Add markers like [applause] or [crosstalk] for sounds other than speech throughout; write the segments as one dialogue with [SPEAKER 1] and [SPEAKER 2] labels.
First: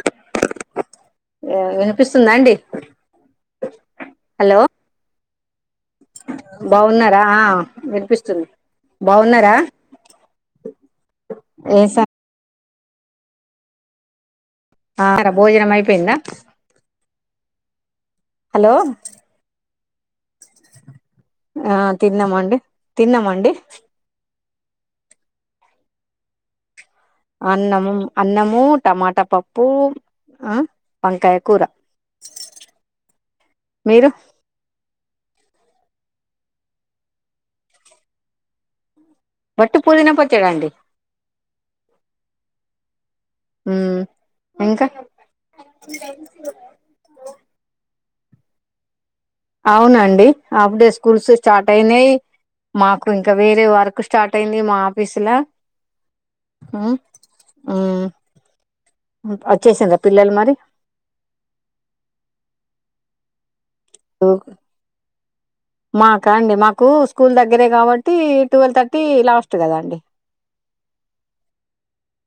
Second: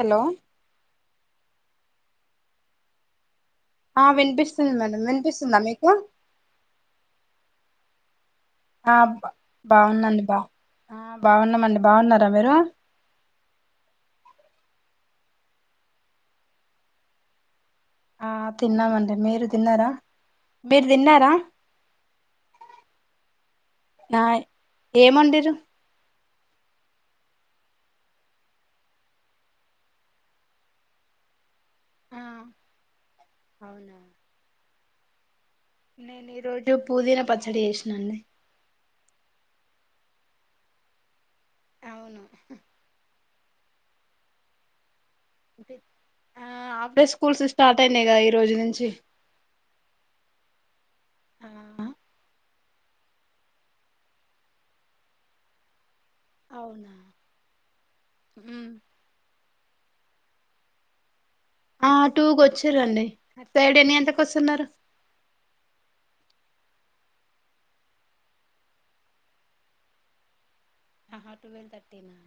[SPEAKER 1] Hello
[SPEAKER 2] వినిపిస్తుందా అండి
[SPEAKER 1] ఆ
[SPEAKER 2] హలో
[SPEAKER 1] వినిపిస్తుస్తంది మేడం వినిపిస్తుందా మీకు
[SPEAKER 2] బాగున్నారా వినిపిస్త
[SPEAKER 1] ఆా బాగుందండి బా ఆ బాగున్నామండి
[SPEAKER 2] ఏం సం
[SPEAKER 1] బాగున్నారా మీరు
[SPEAKER 2] ఆ భోజనం అయిపోయిందా
[SPEAKER 1] ఆ
[SPEAKER 2] హలో
[SPEAKER 1] తిన్నామండి మీరు తిన్నారా మీరు తిన్నారా
[SPEAKER 2] ఆ తిన్నామండి తిన్నామండి
[SPEAKER 1] ఏమండరు
[SPEAKER 2] అన్నము అన్నము టమాట పప్పు ఆ వంకాయ కూర
[SPEAKER 1] ఆ అవునా
[SPEAKER 2] మీరు
[SPEAKER 1] నేను ఈ రోజ పుదీన పచ్చడి చేసినాండి
[SPEAKER 2] వట్టి పూదిన పచ్చాడా అండి
[SPEAKER 1] అవును
[SPEAKER 2] ఉ ఇంకా
[SPEAKER 1] అప్పుడే స్కూల్స్ స్టార్ట్ తగా ఈ రోజు నుంచి
[SPEAKER 2] అవునండి హాఫ్ డే స్కూల్స్
[SPEAKER 1] ఆ
[SPEAKER 2] స్టార్ట్ అయినాయి మాకు ఇంకా వేరే వర్క్ స్టార్ట్ అయింది మా ఆఫీసులా
[SPEAKER 1] అవునా
[SPEAKER 2] ఉమ్
[SPEAKER 1] మ్మ్.
[SPEAKER 2] చేసాం పిల్లలు మరి
[SPEAKER 1] ఆ టూకు వచ్చారంండి
[SPEAKER 2] మాకా అండి మాకు మాకు స్కూల్ దగ్గరే కాబట్టి ట్వెల్వ్ థర్టీ లాస్ట్ కదా అండి
[SPEAKER 1] ఆహా ట్టువెల్వ్ థర్టీ నా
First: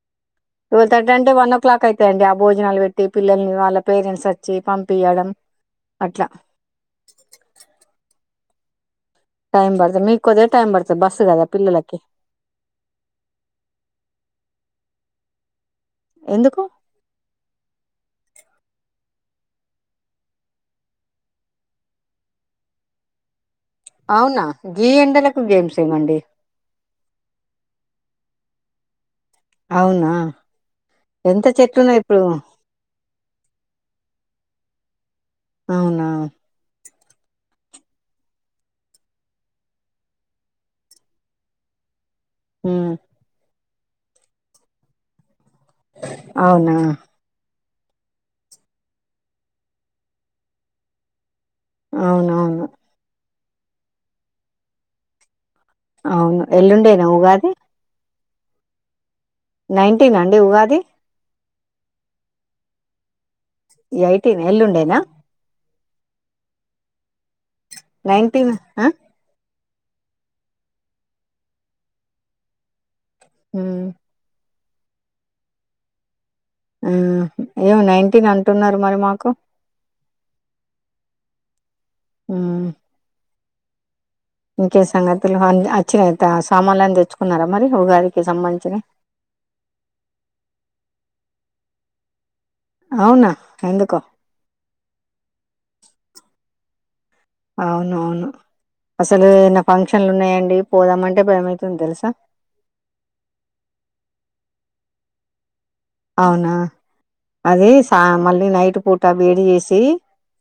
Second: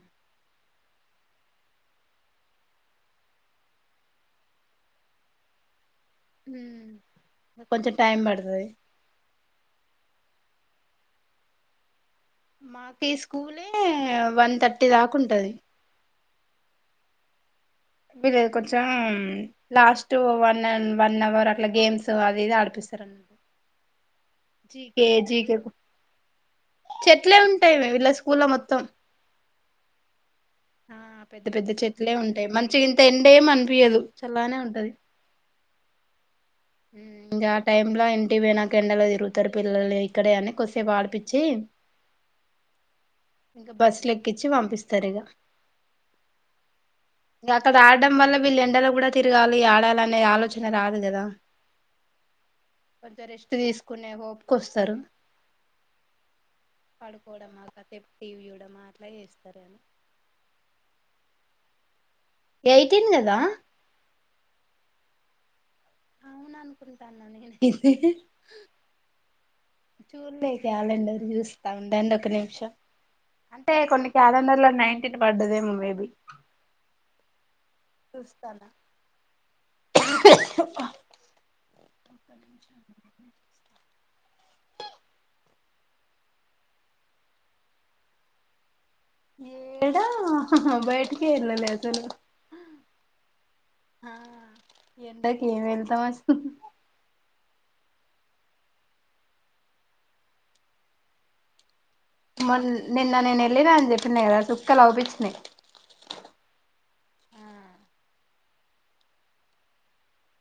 [SPEAKER 2] టువల్ థర్టీ అంటే వన్ ఓ క్లాక్ అయిత అండి ఆ భోజనాలు పెట్టి పిల్లల్ని వాళ్ళ పేరెంట్స్ వచ్చి పంపియడం అట్లా
[SPEAKER 1] హ్మ్మ్ కొంచెం టైమ్ పడుతు అై
[SPEAKER 2] టైం పడుతుంది మీకు కొదే టైం పడుతుంది బస్సు కదా పిల్లలకి
[SPEAKER 1] మాకు ఈ స్కూలే వన్ థర్టీ దాకా ఉంటది
[SPEAKER 2] ఎందుకు
[SPEAKER 1] వీళ్ళ కొంచెం లాస్ట్ వన్ వన్ అవర్ అట్లా గేమ్స్ అదిది ఆడిపిస్తారు అ
[SPEAKER 2] అవునా గీ ఎండలకు గేమ్స్ ఏమండి
[SPEAKER 1] టై ఇల్ స్కూల్ మొత్తం
[SPEAKER 2] అవునా!
[SPEAKER 1] ఆ
[SPEAKER 2] ఎంత
[SPEAKER 1] పెద్ద పెద్ద
[SPEAKER 2] చెట్లున్నాయి
[SPEAKER 1] చెట్లే
[SPEAKER 2] ఇప్పుడు.
[SPEAKER 1] ఉంటాయి మంచి ఇంత ఎండే అనిపిించదు చల్లానే ఉంటా అంటది
[SPEAKER 2] అవునా
[SPEAKER 1] ఇంకా ఆ టైమ్ లో ఇంటకి పోయినంక ఎండలో తిరుగుతారు పిల్లలు ఇక్కడే అని కొద్సేపు ఆడిపిచ్చి
[SPEAKER 2] హ్మ్మ్
[SPEAKER 1] ఇంకా బస్సు ల ఎక్కించి పంపిస్తారు ఇక
[SPEAKER 2] అవునా
[SPEAKER 1] ఇంకా అక్కడ ఆడడం వల్ల వీళ్ళ ఎండలు కూడా తిరగాలి ఆడాలనే ఆలోచన రాదు కదా
[SPEAKER 2] అవునవును
[SPEAKER 1] కొంచెం రెస్ట్ తీసుకునే ఓప్కొస్తారు
[SPEAKER 2] అవును ఎల్లుండేనా ఉగాది
[SPEAKER 1] టీవయ మాటలా చేస్తా
[SPEAKER 2] నైన్టీన్ అండి ఉగాది
[SPEAKER 1] ఎయిటీన్ కదా
[SPEAKER 2] ఈ యిటీనా ఎల్లుండేనా
[SPEAKER 1] అవును అనుకుంటా ననగ
[SPEAKER 2] నైన్టీన్
[SPEAKER 1] చూర్లే క ఆాలండ జూస్తా ఉండండి ఒక నిమిషం అంటే
[SPEAKER 2] హ్మ్.
[SPEAKER 1] కొన్ని క్యాలండర్ లో నై న్టీన్ పడ్డది ఏమో మే బి
[SPEAKER 2] ఆ అయ్యో నైన్టీన్ అంటున్నారు మరి మాకు ఇంకే సంగతులు వచ్చినయి సామాన్లు అని తెచ్చుకున్నారా మరి ఉగాదికి సంబంధించిన
[SPEAKER 1] ఏడా బయటికే వెళ్ళ లేదు అస్సలు
[SPEAKER 2] అవునా? ఎందుకో?
[SPEAKER 1] ఆ ఎండకి ఏమి వెళ్తాం అసలు
[SPEAKER 2] అవును అవును అసలు ఏన్న ఫంక్షన్లు ఉన్నాయండి పోదామంటే భయం అయితుంది తెలుసు
[SPEAKER 1] మ నిన్న నేను వె లే అ చెప్పన్నద కలావుబస్ న
[SPEAKER 2] అవునా అది సా మళ్ళీ నైట్ పూట వేడి చేసి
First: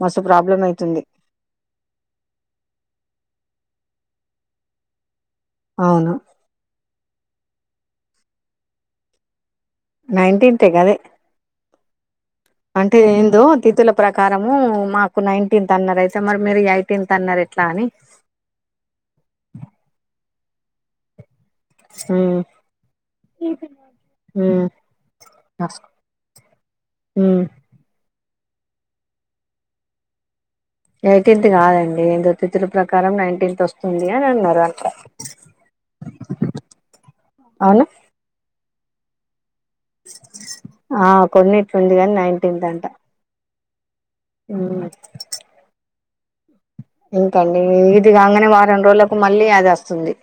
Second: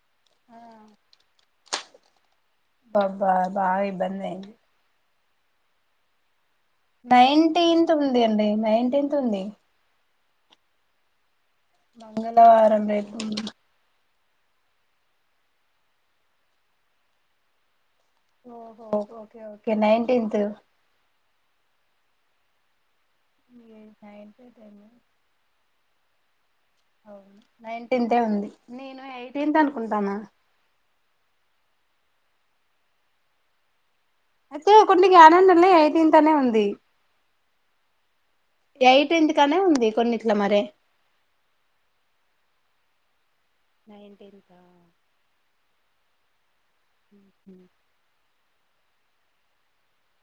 [SPEAKER 2] మసు
[SPEAKER 1] ఆ
[SPEAKER 2] ప్రాబ్లం అయితుంది
[SPEAKER 1] బాబా బాగా ఇబ్బంది
[SPEAKER 2] అవునా
[SPEAKER 1] నైన్టీన్త్ ఉంది అండి నైన్టీన్త్ ఉంది
[SPEAKER 2] నైన్టీన్త్ కద
[SPEAKER 1] బా
[SPEAKER 2] అంటే ఏందు తితుల ప్రకారము మాకు నైన్టీన్త్ అన్నారు అయితే మరి మీరు ఎయిటీన్త్ అన్నారు ఎట్లా అని
[SPEAKER 1] ఓహో ఓకే ఓకే నైన్టీన్త్ నైన్టీన్త్
[SPEAKER 2] ఆ స్
[SPEAKER 1] వును నైన్టీన్ అంతే ఉంది నేను ఎయిటీన్త్ అనుకుంటాను
[SPEAKER 2] ఎయిటీన్త్ కాదండి ఎంతో తితుల ప్రకారం నైన్టీన్త్ వస్తుంది అని అన్నారు
[SPEAKER 1] అయితే
[SPEAKER 2] అంట
[SPEAKER 1] కొన్ని గ్యలేందర్నే ఎయిటీన్తనే ఉంది.
[SPEAKER 2] అవునా
[SPEAKER 1] ఏయిటీంత్
[SPEAKER 2] ఆ కొన్నిట్లూంది కానీ నైన్టీన్త్ అం టా
[SPEAKER 1] నైన్టీన్త
[SPEAKER 2] ఇంకాండి ఇది కంగానే వ రెండ్రోలకు మళ్ళీ అదోస్తుంది.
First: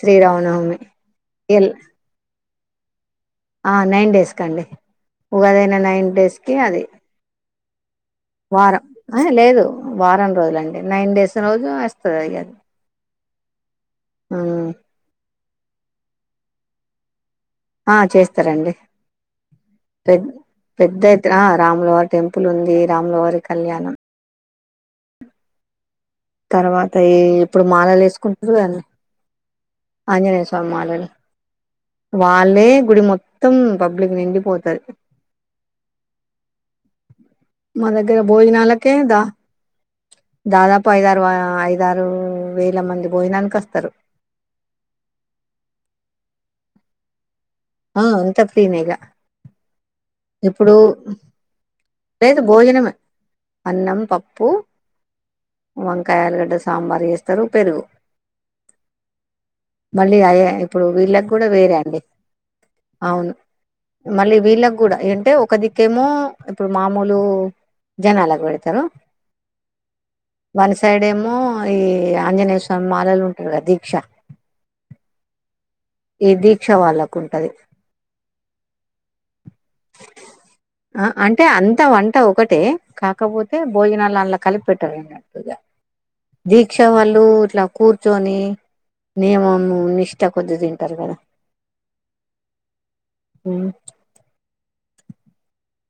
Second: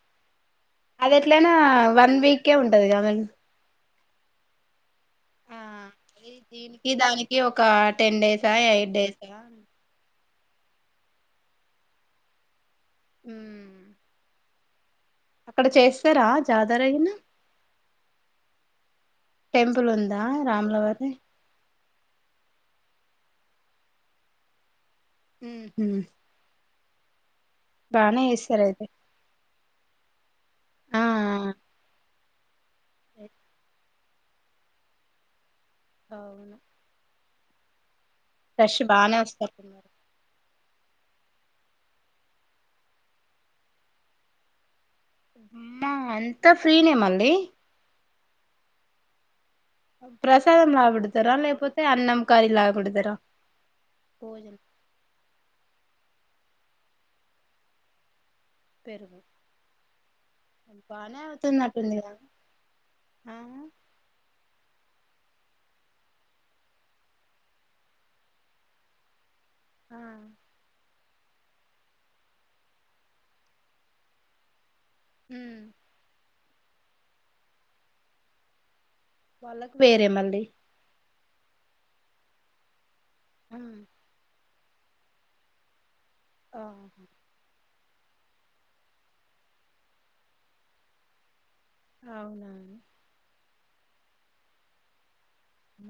[SPEAKER 2] శ్రీరామనవమి
[SPEAKER 1] అది ఎట్లనా
[SPEAKER 2] ఎల్
[SPEAKER 1] వన్ వీకే ఉంటది కాదండ్
[SPEAKER 2] స్కండి ఉగాదైన నైన్ డేస్కే అది
[SPEAKER 1] కా
[SPEAKER 2] వారం ఆ హే లేదు వారం రోజుల అండి. నైన్ డేస్ రోజు వస్తదిగా అది
[SPEAKER 1] ఉమ్మ్
[SPEAKER 2] ఉహ్
[SPEAKER 1] అక్కడ చేస్తారా జాతరాగిన
[SPEAKER 2] ఆ చేస్తారండి.
[SPEAKER 1] టెంపుల్ ఉందా
[SPEAKER 2] పెద్ పెద్ద
[SPEAKER 1] రాములవారి
[SPEAKER 2] ఎత్తున రాములవార్ టెంపుల్ ఉంది రామ్లవారి కళ్యాణం.
[SPEAKER 1] ఉమ్
[SPEAKER 2] తర్వాత ఈ ఇప్పుడు
[SPEAKER 1] బానే
[SPEAKER 2] మాలలేసుకుంటురు
[SPEAKER 1] చేస్తారు
[SPEAKER 2] గదండి.
[SPEAKER 1] అయితే
[SPEAKER 2] ఆంజనేయా స్వామీ
[SPEAKER 1] ఆ
[SPEAKER 2] మాళలు వాళ్లే గుడి మొత్తం పబ్లిక్ నిండిపోతారు
[SPEAKER 1] అవును
[SPEAKER 2] మనద్ ట్ ఇగ
[SPEAKER 1] రష్
[SPEAKER 2] భోయనాలకే
[SPEAKER 1] బానే
[SPEAKER 2] దా
[SPEAKER 1] వస్తారున్నారు
[SPEAKER 2] దాదాపు ఐదారు వ ఐదారు వేల మంది భోజనానికోస్తారు.
[SPEAKER 1] మ్మ అంతా ఫ్రీనే మళ్ళీ
[SPEAKER 2] ఆ అంతా ఫ్రీనేగా
[SPEAKER 1] ప్రసాదంలా బెడతారా లేపోతే అన్నం,
[SPEAKER 2] లేదు
[SPEAKER 1] కర్రీలా
[SPEAKER 2] భోజనమే
[SPEAKER 1] బెడతారా భోజనం
[SPEAKER 2] వంకాయలుగడ్డ, సాంబార్ ఏస్తారు పెరుగు.
[SPEAKER 1] పెరుగు
[SPEAKER 2] మళ్ళీ అ ఇప్పుడు
[SPEAKER 1] బానే
[SPEAKER 2] వీళ్ళకి కూడా వేరే
[SPEAKER 1] అవుతున్నట్టుంది
[SPEAKER 2] అండి.
[SPEAKER 1] కదా
[SPEAKER 2] అవును
[SPEAKER 1] ఆ
[SPEAKER 2] మళ్ళీ వీళ్ళక్ కూడా ఏంటే ఒక దిక్కేమో ఇప్పుడు మామూలు జనాలగ్ పెడతారు.
[SPEAKER 1] ఆ
[SPEAKER 2] వన్ సైడ్ ఏమో మో ఈ ఆంజనేయ స్వామి మాలలు ఉంటారు గదా దీక్ష
[SPEAKER 1] ఉమ్
[SPEAKER 2] ఈ దీక్ష వాళ్ళకు ఉంటది
[SPEAKER 1] వాళ్ళకు వేరే మళ్ళీ
[SPEAKER 2] ఆ అంటే అంత వంట ఒకటే కాకపోతే
[SPEAKER 1] ఆ
[SPEAKER 2] భోజనాలు అందులో కలిపి పెట్టరన్నట్లుగా
[SPEAKER 1] ఆ
[SPEAKER 2] దీక్ష వాళ్ళు ఇట్ల కూర్చొని నియమము నిష్ట కొద్ది దిన్ టారు గదా
[SPEAKER 1] అవున
[SPEAKER 2] అ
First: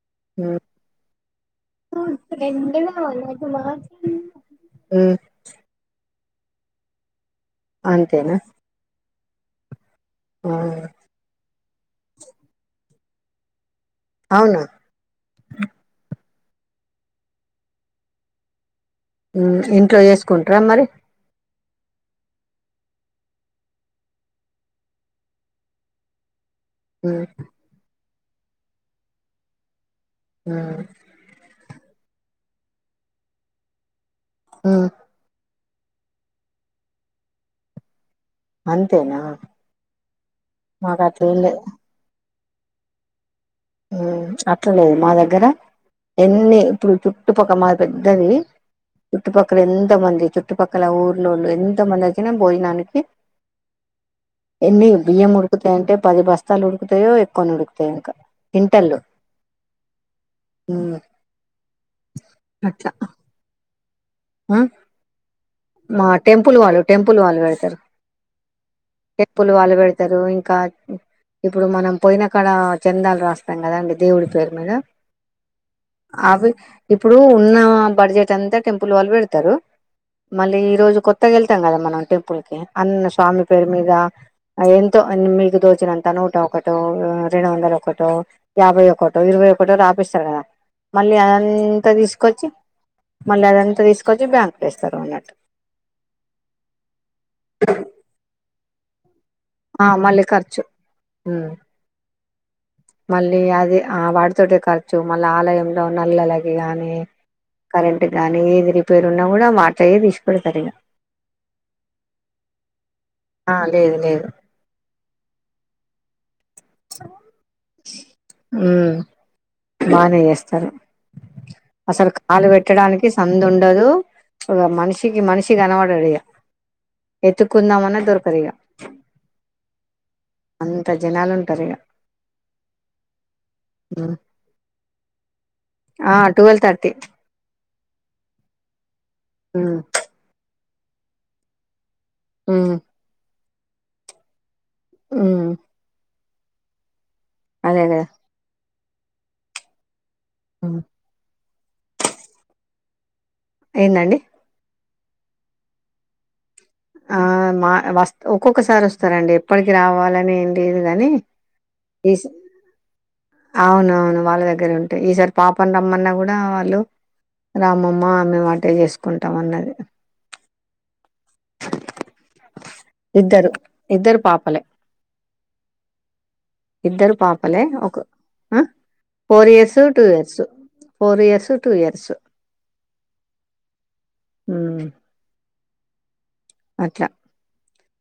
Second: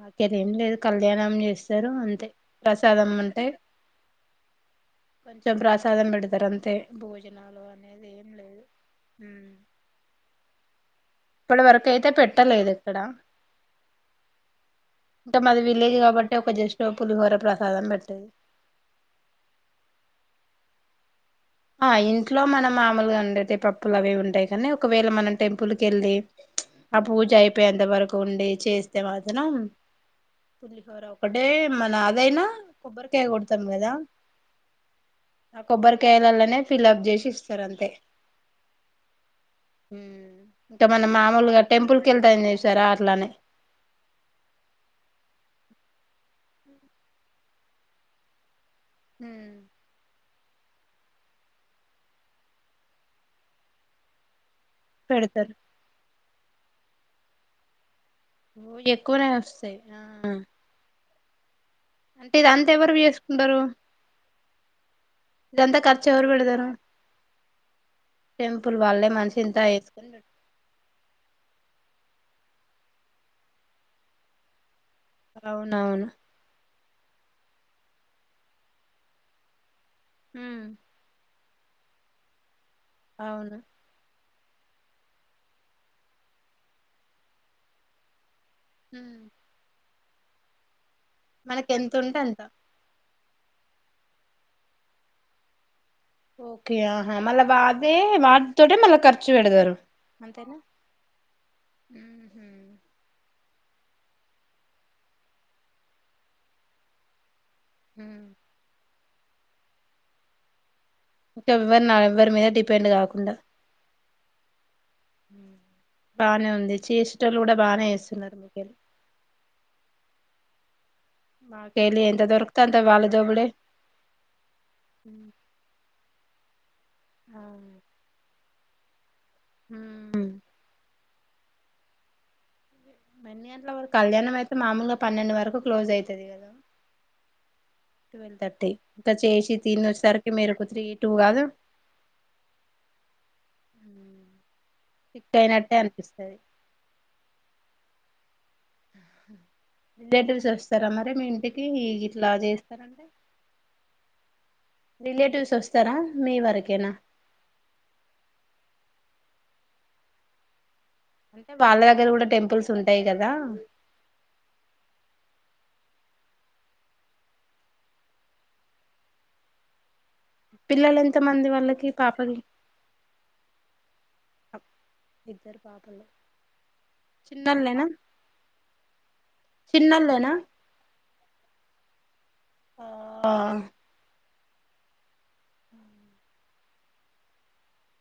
[SPEAKER 1] నాకైతే ఏం లేదు కళ్యాణ్ నం జేస్ ఇస్తారు అంతే
[SPEAKER 2] రెండు
[SPEAKER 1] ప్రసాదం
[SPEAKER 2] కావాలి
[SPEAKER 1] అంటే
[SPEAKER 2] నాకు మాత్రం హ్మ్.
[SPEAKER 1] కొంచెం ప్రసాదం బెడు తారు అంతే భోజనాలు
[SPEAKER 2] అంతేనా
[SPEAKER 1] హ
[SPEAKER 2] ఆ
[SPEAKER 1] ఇప్పడి వరకు అయితే పెట్టలేదు ఎక్కడ
[SPEAKER 2] అవునా?
[SPEAKER 1] ఇంకా మాది విలేజ్ కాబట్ అంటే ఒక జస్ట్ పులిహోర ప్రసాదం బెట్టెది
[SPEAKER 2] ఉ ఇంట్లో జేసుకుంటార మరి
[SPEAKER 1] ఆ ఇంట్లో మనం మామలుగా ఉండేది పప్పులు అవి ఇవి ఉంటాయి కానీ ఒకవేళ మనం టెంపుల్ కెళ్ళి ఆ
[SPEAKER 2] హ్మ్.
[SPEAKER 1] పూజ అయిపోయే అంతవరకు ఉండి చేస్తే మాత్తనం
[SPEAKER 2] హ్మ్.
[SPEAKER 1] పులిహోర ఒకటే మం నాదైనా కొబ్బరికాయ కొడతాం గదా
[SPEAKER 2] ఆ
[SPEAKER 1] ఆ కొబ్బరికియాల నే ఫిలబ్ జేసి ఇస్తారు అంతె
[SPEAKER 2] అంతేనా?
[SPEAKER 1] మ్ ఇంక
[SPEAKER 2] మాకు
[SPEAKER 1] మనం
[SPEAKER 2] అట్లేం
[SPEAKER 1] మామూలుగా
[SPEAKER 2] లేదు.
[SPEAKER 1] టెంపుల్ కేళ్తాం చరా అట్లానే
[SPEAKER 2] ఆ అట్లాలేదు మా దగ్గర ఎన్ని ఇప్పుడు చుట్టుపక్క మాది పెద్దది చుట్టుపక్కల ఎంత మంది చుట్ చుట్టుపక్కల ఊర్లోళ్ళు ఎంత మంది వచ్చినా భోజనానికి ఎన్ని బియ్యం
[SPEAKER 1] పెడతారు
[SPEAKER 2] ఉడుకుతాయంటే పది బస్తాలు ఉడు కుతాయో ఎక్కువ అన్ని ఉడుకుతాయో ఇంక
[SPEAKER 1] ఓ ఎక్కువనే వస్తాయి నా
[SPEAKER 2] ఉమ్
[SPEAKER 1] అంటే ఇది అంతా
[SPEAKER 2] అట్లా
[SPEAKER 1] ఎవరు ఏసుకుంటారు
[SPEAKER 2] ఆ మా
[SPEAKER 1] ఖర్చు ఎవరు
[SPEAKER 2] టెంపుల్
[SPEAKER 1] పెడతారు
[SPEAKER 2] వాళ్ళు టెంపుల్ వాళ్ళు పెడతారు
[SPEAKER 1] టెంపుల్ వాళ్ళే మనిషి
[SPEAKER 2] టెంపుల్
[SPEAKER 1] ఇంత
[SPEAKER 2] వాళ్ళు
[SPEAKER 1] వేసుకొని
[SPEAKER 2] పెడతారు
[SPEAKER 1] పెట్
[SPEAKER 2] ఇంకా ఇప్పుడు మనం పోయినకాడ చందాలు రాస్తాం కదా అండి దేవుడి పేరు మీద
[SPEAKER 1] అవునవును
[SPEAKER 2] అవి ఇప్పుడు ఉన్న బడ్జెట్ అంతా టెంపుల్ వాళ్ళు పెడతారు మళ్ళీ ఈ రోజు కొత్తగలి కద మనం టెంపుల్ కి అన్నీ స్వామి
[SPEAKER 1] అవును
[SPEAKER 2] పేరు మీద ఎంతో మీకు తోచినంత నూట ఒకటో రెండు వందలోకటో యాభై ఒకటో ఇరవై ఒకటో రాత్ ఇస్తరు కదా మళ్ళీ
[SPEAKER 1] మనకి
[SPEAKER 2] అదంతా
[SPEAKER 1] ఎంత ఉంటే అంత
[SPEAKER 2] తీసుకొచ్చి మళ్ళీ అదంతా తీసుకొచ్చి బ్యాంక్ లో వేస్తారు అన్నట్
[SPEAKER 1] ఓకే ఆహా మళ్ళ వా అదే వా తోటే మల్ల కర్ చ్ పెడతారు
[SPEAKER 2] ఆ మళ్ళీ
[SPEAKER 1] అంతేనా
[SPEAKER 2] ఖర్చు ఉమ్,
[SPEAKER 1] హ
[SPEAKER 2] మళ్ళీ అది ఆ వాడితోే ఖర్చు మళ్ళా ఆలయంలో నల్లలాకి కాని కరెంట్ గానీ ఏ రివ్ పేరున్న గూడ మాటయ్యే తీస్ పెడ్తాదిగా
[SPEAKER 1] ఎవ్వరు నా ఎవ్వరి మీద డిపెండ్ గాకు
[SPEAKER 2] ఆ లేదు లేదు
[SPEAKER 1] ఉమ్ బానే ఉంది చేసేటోలుగూడ బానే చేస్తున్నారు మిక్కలి
[SPEAKER 2] సరే అసలు కాళ్ళు
[SPEAKER 1] దొరికితే అంత వాళ్ళ
[SPEAKER 2] పెట్టడానికి సందు
[SPEAKER 1] జోబుడే
[SPEAKER 2] ఉండదు ఇక మనిషికి మనిషి కనపడడిగా ఎత్తుకుందామన్న దొరకదిగా [inaudible]
[SPEAKER 1] ఉమ్
[SPEAKER 2] జనాలు ఉంటరిగా
[SPEAKER 1] ఎన్ని గంటల వరకు కళ్యాణం అయితే మామూలుగా పన్నెండు వరకు క్లోజ్
[SPEAKER 2] ఆ
[SPEAKER 1] అయితది కదా
[SPEAKER 2] ట్వెల్వ్ థర్టీ
[SPEAKER 1] ట్వెల్వ్ తర్టీ ఇక చేసి తిని వచ్చేసరికి మీరు త్రీ టూ కాదు
[SPEAKER 2] మ్
[SPEAKER 1] ఉమ్ సెట్ అయినట్టే అనిపిస్తది
[SPEAKER 2] అదేగదా
[SPEAKER 1] [inaudible] రిలేటివ్స్ వోస్తార మరి మీ ఇంటి కి ఇట్లా చేస్తారంటే
[SPEAKER 2] ఏదండి
[SPEAKER 1] రిలేటివ్స్ వస్తర మీ వరక
[SPEAKER 2] ఆ మా వస్తు ఒక్కొక్కసారి వస్ సారండి ఎప్పటికి రావలని ఏంలేదు
[SPEAKER 1] అంటే వాళ్ళ దగ్గర కూడ టెంపుల్స్ ఉ ఉంటాయ్ గదా
[SPEAKER 2] అవును అవును వాళ్ళు దగ్గర ఉంటయి ఈసారి పాప రమ్మన్న కూడ వాళ్ళు రామ్మమ్మ మేమువంటె చేసుకుంటాం అన్నది
[SPEAKER 1] పిల్లల ఎ
[SPEAKER 2] ఇద్దరు ఇద్దరు పాపలే
[SPEAKER 1] ఇద్దరు పాపలు
[SPEAKER 2] ఇద్దరు పాపలే
[SPEAKER 1] చిన్నోళ్ళేనా
[SPEAKER 2] ఒక ఆ ఫోర్ ఇయర్స్ టూ
[SPEAKER 1] చిన్నోళ్ళేనా
[SPEAKER 2] years four years two years
[SPEAKER 1] ఆఆ
[SPEAKER 2] ఉమ్
[SPEAKER 1] హమ్
[SPEAKER 2] అట్లా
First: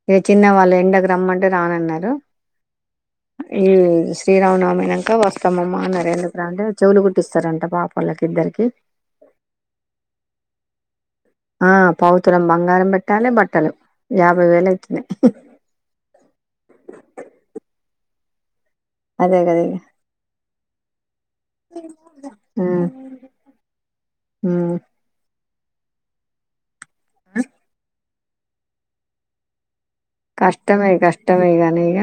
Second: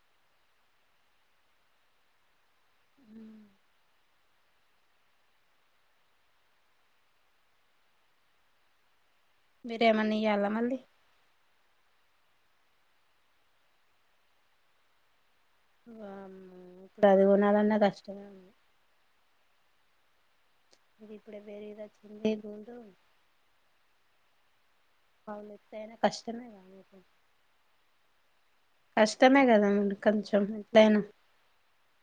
[SPEAKER 2] ఇక చిన్న వాళ్ళు ఎండకు రమ్మ అంటే రానన్నారు ఈ శ్రీరామనమినక వస్తామమ్మ అన్నారు ఎండకు రా అంటే చెవులు కుట్టిస్తారంట పాప వాళ్ళకి ఇద్దరికి
[SPEAKER 1] మీరేమన్నా ఇయ్యాలా మళ్ళీ
[SPEAKER 2] ఆ పావుతులం బంగారం పెట్టాలి బట్టలు యాభై వేలు అవుతున్నాయి
[SPEAKER 1] వామ్మో ఇప్పుడు అదిన్నాళన్న కష్టం
[SPEAKER 2] అదేగాదిగా
[SPEAKER 1] ఇపుడు వేరే [inaudible]
[SPEAKER 2] హ్మ్
[SPEAKER 1] పావులేతాయిన కష్టమే
[SPEAKER 2] ఆ
[SPEAKER 1] కష్టమే కదా మరి
[SPEAKER 2] కష్టమే కష్టమే కానీ ఇక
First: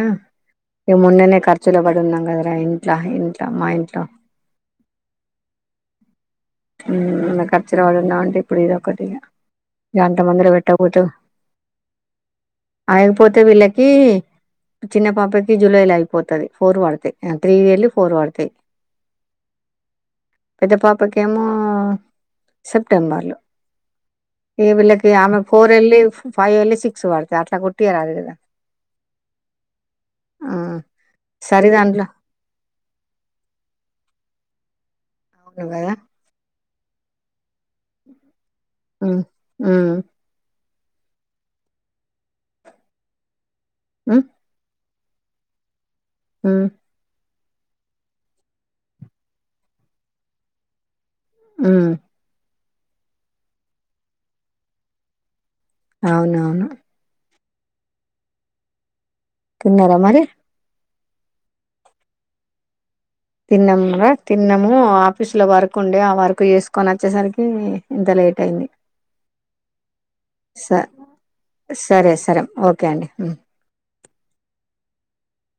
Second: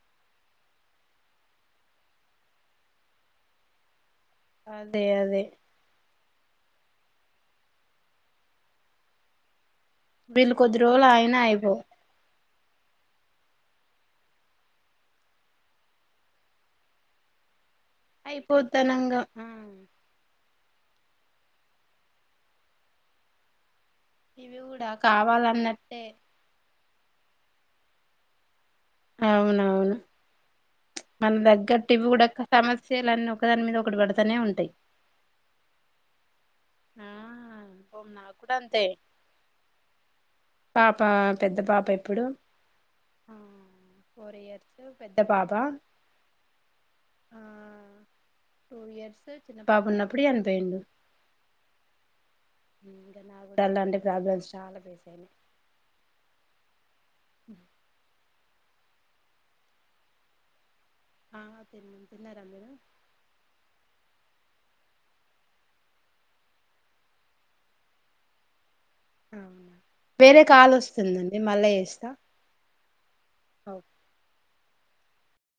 [SPEAKER 2] ఇ మొన్ననే ఖర్చులో పడి ఉన్నాం కదరా ఇంట్ల ఇంట్ల మా ఇంట్లో
[SPEAKER 1] అదే అదే
[SPEAKER 2] మన్న ఖర్చులు వాడుందా ఉంటే ఇప్పుడు ఇది ఒకటిగా
[SPEAKER 1] వీళ్ళు కొద్ది రోజులు ఆయన అయిపో
[SPEAKER 2] ఆగిపోతే వీళ్ళకి చిన్న పాపకి జూలైలో అయిపోతుది ఫోర్ పడితే త్రీ వెళ్ళి ఫోర్ పడతాయి
[SPEAKER 1] అయిపోతానంగా ఉమ్
[SPEAKER 2] పెద్ద పాపకి కేమో సెప్టెంబర్ లో
[SPEAKER 1] ఇవి
[SPEAKER 2] ఏ
[SPEAKER 1] కూడా
[SPEAKER 2] వేళకి ఆమెకు ఫోర్ ఎల్లీ
[SPEAKER 1] కావాలన్నట్టే
[SPEAKER 2] ఫైవ్ ఎల్లీ సిక్స్ మక్సు పడితే అట్లా కుట్టటిరాదు కదా
[SPEAKER 1] అవునవును
[SPEAKER 2] ఆ
[SPEAKER 1] మన
[SPEAKER 2] సరే
[SPEAKER 1] దగ్గట్టివి
[SPEAKER 2] దాంట్లో
[SPEAKER 1] కూడా సమస్యలున్నీ ఒకదాని మీద ఒకటి పెడతనే ఉంటాయి తై
[SPEAKER 2] అవు కాదా
[SPEAKER 1] ఆ బ నాక్
[SPEAKER 2] హ్మ్ హ్మ్
[SPEAKER 1] పాప పెద్ద పాప ఎప్పుడు ఫోర్ ఇయర్స్ పెద్ద పాప
[SPEAKER 2] హ్మ్
[SPEAKER 1] హ్మ్ టూ ఇయర్స్ చిన్న పాప ఉన్నప్పుడు చనిపోయిండు
[SPEAKER 2] హ్మ్
[SPEAKER 1] ఇంకా నా కూడా అలాంటి ప్రాబ్లమ్స్ చాలా ఫేస్ అయినాయి
[SPEAKER 2] అవునవును
[SPEAKER 1] అ
[SPEAKER 2] తిన్నారా మరి
[SPEAKER 1] ఆ తిన్నాం తిన్నారా మీరు
[SPEAKER 2] తిన్నాము తిన్నాము ఆఫీసు లో వర్క్ ఉండే ఆ వర్క్ చేసుకొని వచ్చేసరికి ఇంత లేట్ అయింది
[SPEAKER 1] వేరే
[SPEAKER 2] స
[SPEAKER 1] కాలు వస్తుందండి మళ్ళా చేస్తా
[SPEAKER 2] కాని హ్మ్
[SPEAKER 1] ఓ